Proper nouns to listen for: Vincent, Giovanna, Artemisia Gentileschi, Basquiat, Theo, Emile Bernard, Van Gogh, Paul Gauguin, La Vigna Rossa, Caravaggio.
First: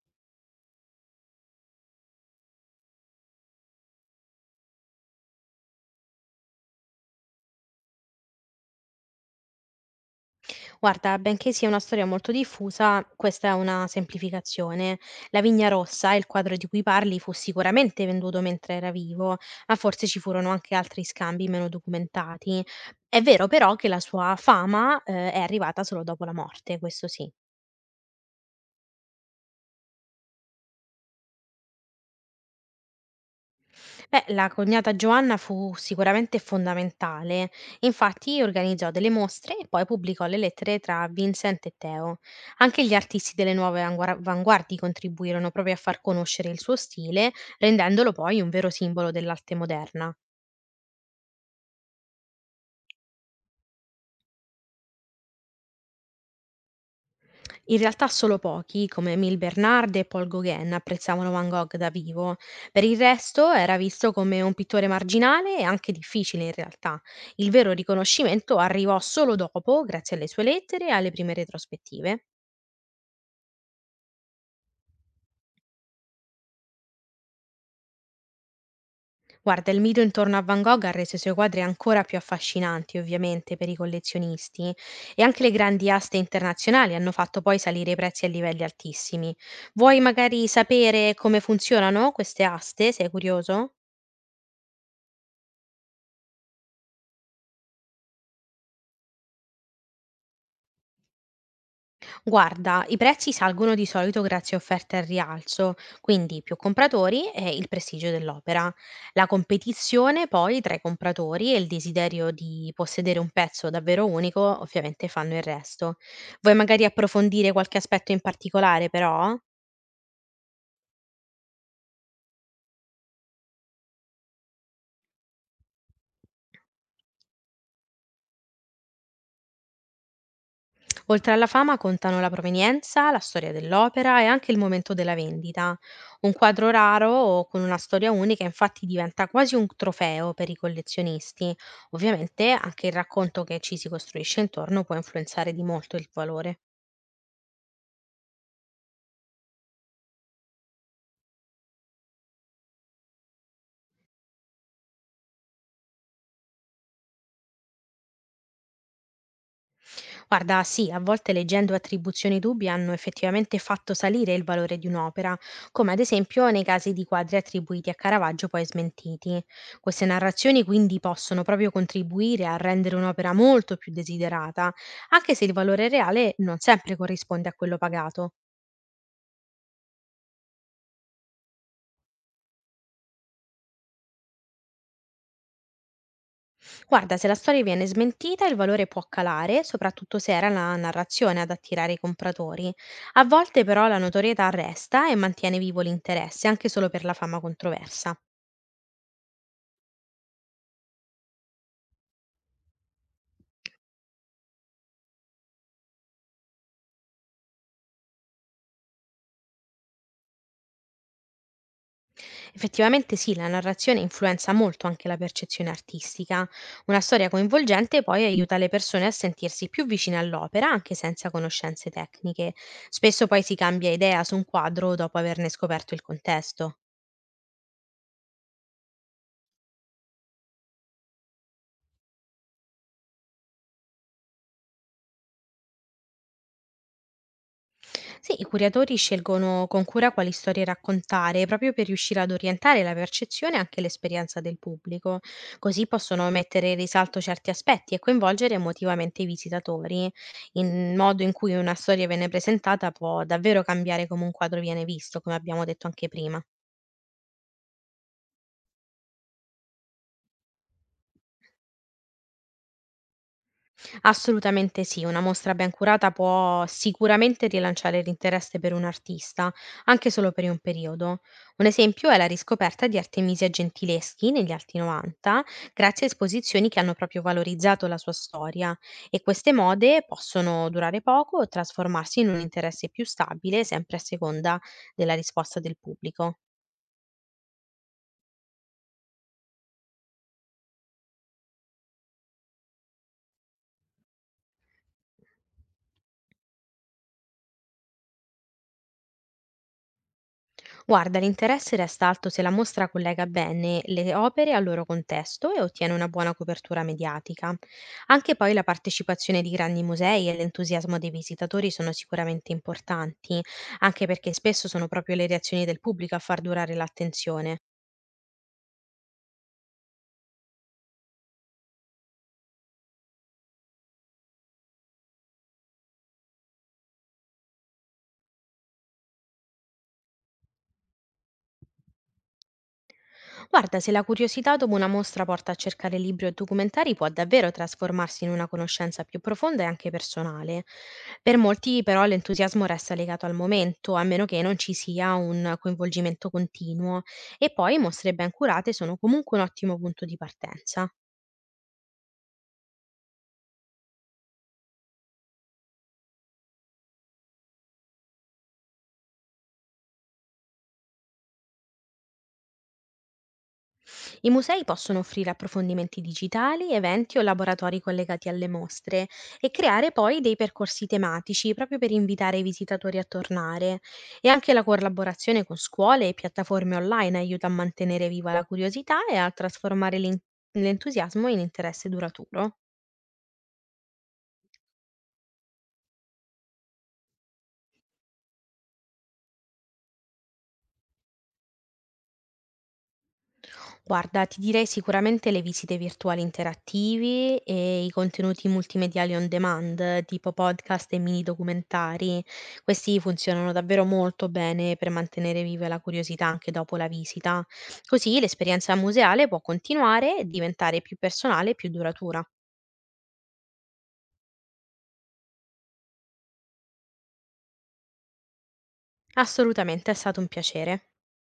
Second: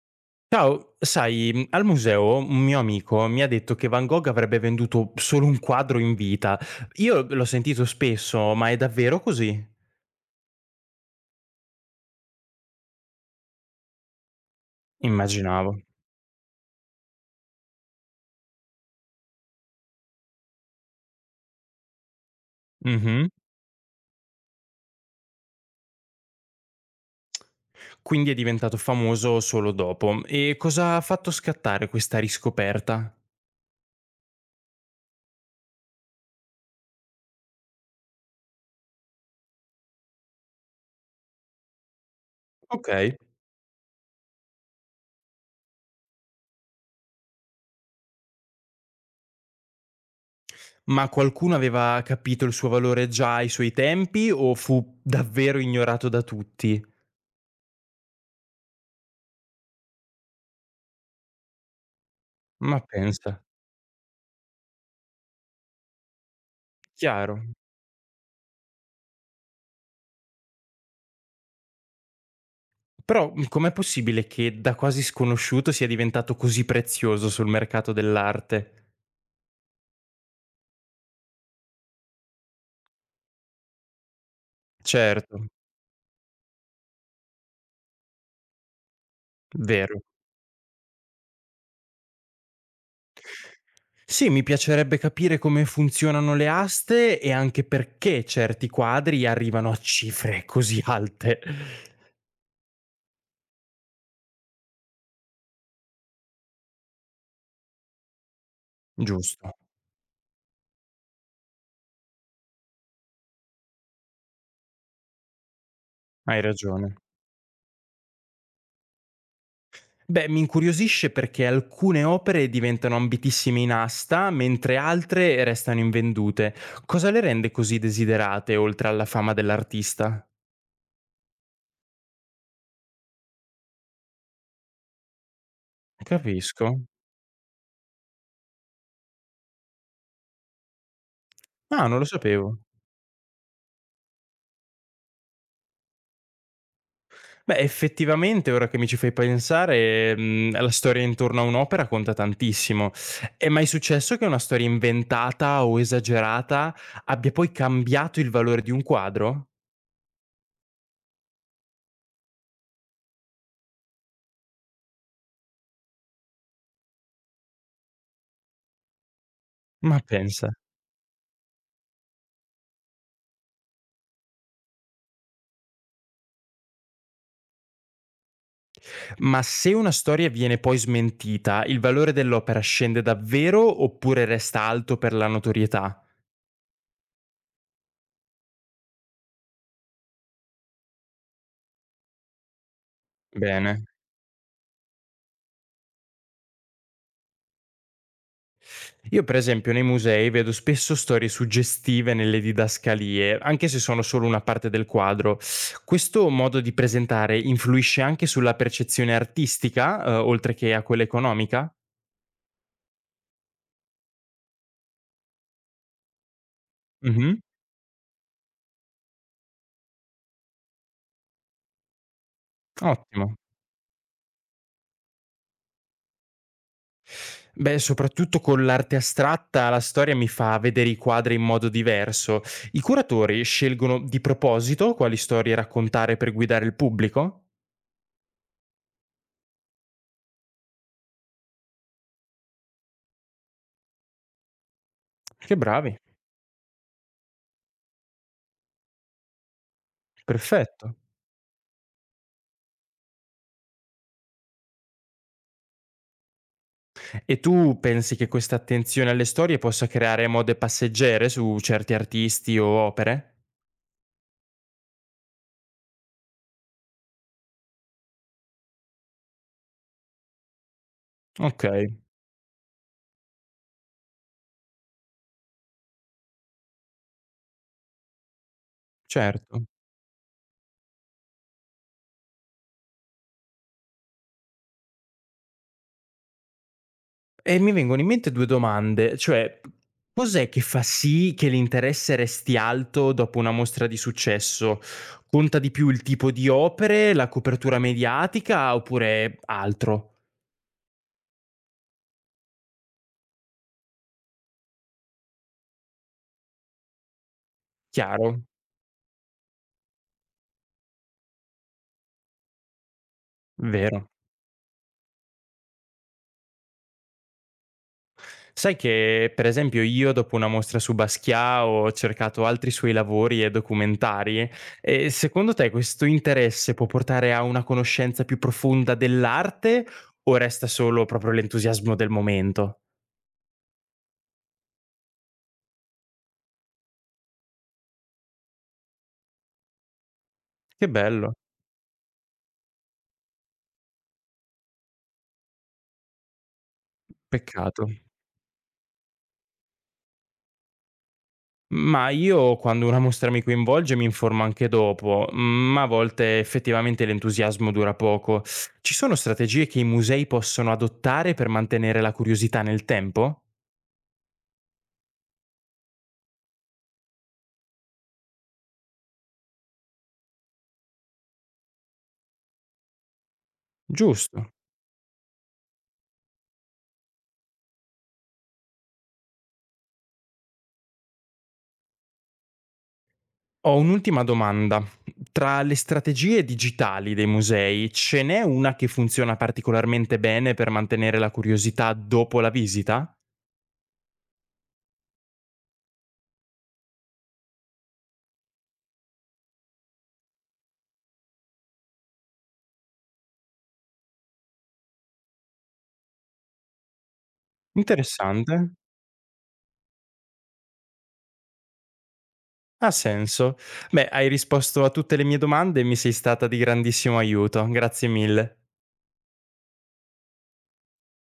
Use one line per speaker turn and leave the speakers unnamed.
Ciao, sai, al museo un mio amico mi ha detto che Van Gogh avrebbe venduto solo un quadro in vita. Io l'ho sentito spesso, ma è davvero così?
Guarda, benché sia una storia molto diffusa, questa è una semplificazione. La Vigna
Immaginavo.
Rossa, il quadro di cui parli, fu sicuramente venduto mentre era vivo, ma forse ci furono anche altri scambi meno documentati. È
Mhm.
vero però che la sua fama, è arrivata solo dopo la morte, questo sì.
Quindi è diventato famoso solo dopo. E cosa ha fatto scattare questa riscoperta?
Beh, la cognata Giovanna fu sicuramente fondamentale, infatti organizzò delle mostre e poi pubblicò le lettere tra Vincent e Theo. Anche
Ok.
gli artisti delle nuove avanguardie contribuirono proprio a far conoscere il suo stile, rendendolo poi un vero simbolo dell'arte moderna.
Ma qualcuno aveva capito il suo valore già ai suoi tempi o fu davvero ignorato da tutti?
In realtà solo pochi, come Emile Bernard e Paul Gauguin, apprezzavano Van Gogh da vivo.
Ma
Per il
pensa,
resto era visto come un pittore marginale e anche difficile in realtà.
chiaro.
Il vero riconoscimento arrivò solo dopo, grazie alle sue lettere e alle prime retrospettive.
Però, com'è possibile che da quasi sconosciuto sia diventato così prezioso sul mercato dell'arte?
Guarda, il mito intorno a Van Gogh ha reso i suoi quadri ancora più affascinanti, ovviamente, per i collezionisti, e anche
Certo,
le grandi aste internazionali hanno fatto poi salire i prezzi a livelli altissimi. Vuoi
vero.
magari sapere come funzionano queste aste? Sei curioso?
Sì, mi piacerebbe capire come funzionano le aste e anche perché certi quadri arrivano a cifre così alte.
Guarda, i prezzi salgono di solito grazie a offerte al rialzo, quindi più compratori e il prestigio dell'opera. La
Giusto,
competizione poi tra i compratori e il desiderio di possedere un pezzo davvero unico ovviamente fanno il resto.
hai
Vuoi magari
ragione.
approfondire qualche aspetto in particolare però?
Beh, mi incuriosisce perché alcune opere diventano ambitissime in asta, mentre altre restano invendute. Cosa le rende così desiderate, oltre alla fama dell'artista?
Oltre alla fama contano la provenienza, la storia dell'opera e anche il momento della vendita. Un quadro
Capisco.
raro o con una storia unica infatti diventa quasi un trofeo per i collezionisti.
Ah, non lo
Ovviamente
sapevo.
anche il racconto che ci si costruisce intorno può influenzare di molto il valore.
Beh, effettivamente ora che mi ci fai pensare, la storia intorno a un'opera conta tantissimo. È mai successo che una storia inventata o esagerata abbia poi cambiato il valore di un quadro?
Guarda, sì, a volte leggendo attribuzioni dubbie hanno effettivamente fatto salire il valore di un'opera, come ad esempio nei casi di quadri attribuiti a Caravaggio poi smentiti.
Ma
Queste
pensa.
narrazioni quindi possono proprio contribuire a rendere un'opera molto più desiderata, anche se il valore reale non sempre corrisponde a quello pagato.
Ma se una storia viene poi smentita, il valore dell'opera scende davvero oppure resta alto per la notorietà?
Guarda, se la storia viene smentita, il valore può calare, soprattutto se era la narrazione ad attirare i compratori. A volte
Bene.
però la notorietà resta e mantiene vivo l'interesse, anche solo per la fama controversa.
Io per esempio nei musei vedo spesso storie suggestive nelle didascalie, anche se sono solo una parte del quadro. Questo modo di presentare influisce anche sulla percezione artistica, oltre che a quella economica?
Effettivamente sì, la narrazione influenza molto anche la percezione artistica. Una storia
Mhm,
coinvolgente poi aiuta le persone a sentirsi più vicine all'opera anche senza conoscenze tecniche. Spesso
ottimo.
poi si cambia idea su un quadro dopo averne scoperto il contesto.
Beh, soprattutto con l'arte astratta la storia mi fa vedere i quadri in modo diverso. I curatori scelgono di proposito quali storie raccontare per guidare il pubblico?
Sì, i curatori scelgono con cura quali storie raccontare, proprio per riuscire ad orientare la percezione e anche l'esperienza del pubblico.
Che
Così
bravi,
possono mettere in risalto certi aspetti e coinvolgere emotivamente i visitatori, in
perfetto.
modo in cui una storia viene presentata può davvero cambiare come un quadro viene visto, come abbiamo detto anche prima.
E tu pensi che questa attenzione alle storie possa creare mode passeggere su certi artisti o opere?
Assolutamente sì, una mostra ben curata può sicuramente rilanciare l'interesse per un artista, anche solo per un periodo. Un
Okay,
esempio è la riscoperta di Artemisia Gentileschi negli anni 90, grazie a esposizioni che hanno proprio valorizzato la sua storia e queste
certo.
mode possono durare poco o trasformarsi in un interesse più stabile, sempre a seconda della risposta del pubblico.
E mi vengono in mente 2 domande, cioè cos'è che fa sì che l'interesse resti alto dopo una mostra di successo? Conta di più il tipo di opere, la copertura mediatica oppure altro?
Guarda, l'interesse resta alto se la mostra collega bene le opere al loro contesto e ottiene una buona copertura mediatica. Anche
Chiaro,
poi la partecipazione di grandi musei e l'entusiasmo dei visitatori sono sicuramente importanti, anche
vero.
perché spesso sono proprio le reazioni del pubblico a far durare l'attenzione.
Sai che per esempio io dopo una mostra su Basquiat ho cercato altri suoi lavori e documentari e secondo te questo interesse può portare a una conoscenza più profonda dell'arte o resta solo proprio l'entusiasmo del momento?
Guarda, se la curiosità dopo una mostra porta a cercare libri o documentari, può davvero trasformarsi in una conoscenza più profonda e anche personale.
Che bello,
Per molti, però, l'entusiasmo resta legato al momento, a meno che non ci sia un coinvolgimento continuo. E poi
peccato.
mostre ben curate sono comunque un ottimo punto di partenza.
Ma io quando una mostra mi coinvolge mi informo anche dopo, ma a volte effettivamente l'entusiasmo dura poco. Ci sono strategie che i musei possono adottare per mantenere la curiosità nel tempo?
I musei possono offrire approfondimenti digitali, eventi o laboratori collegati alle mostre e creare poi dei percorsi tematici proprio per invitare i visitatori a tornare. E
Giusto.
anche la collaborazione con scuole e piattaforme online aiuta a mantenere viva la curiosità e a trasformare l'entusiasmo in interesse duraturo.
Ho un'ultima domanda. Tra le strategie digitali dei musei, ce n'è una che funziona particolarmente bene per mantenere la curiosità dopo la visita?
Guarda, ti direi sicuramente le visite virtuali interattivi e i contenuti multimediali on demand, tipo podcast e mini documentari. Questi funzionano davvero molto bene per mantenere viva la curiosità anche dopo la visita. Così
Interessante.
l'esperienza museale può continuare e diventare più personale e più duratura.
Ha senso. Beh, hai risposto a tutte le mie domande e mi sei stata di grandissimo aiuto. Grazie mille.
Assolutamente, è stato un piacere.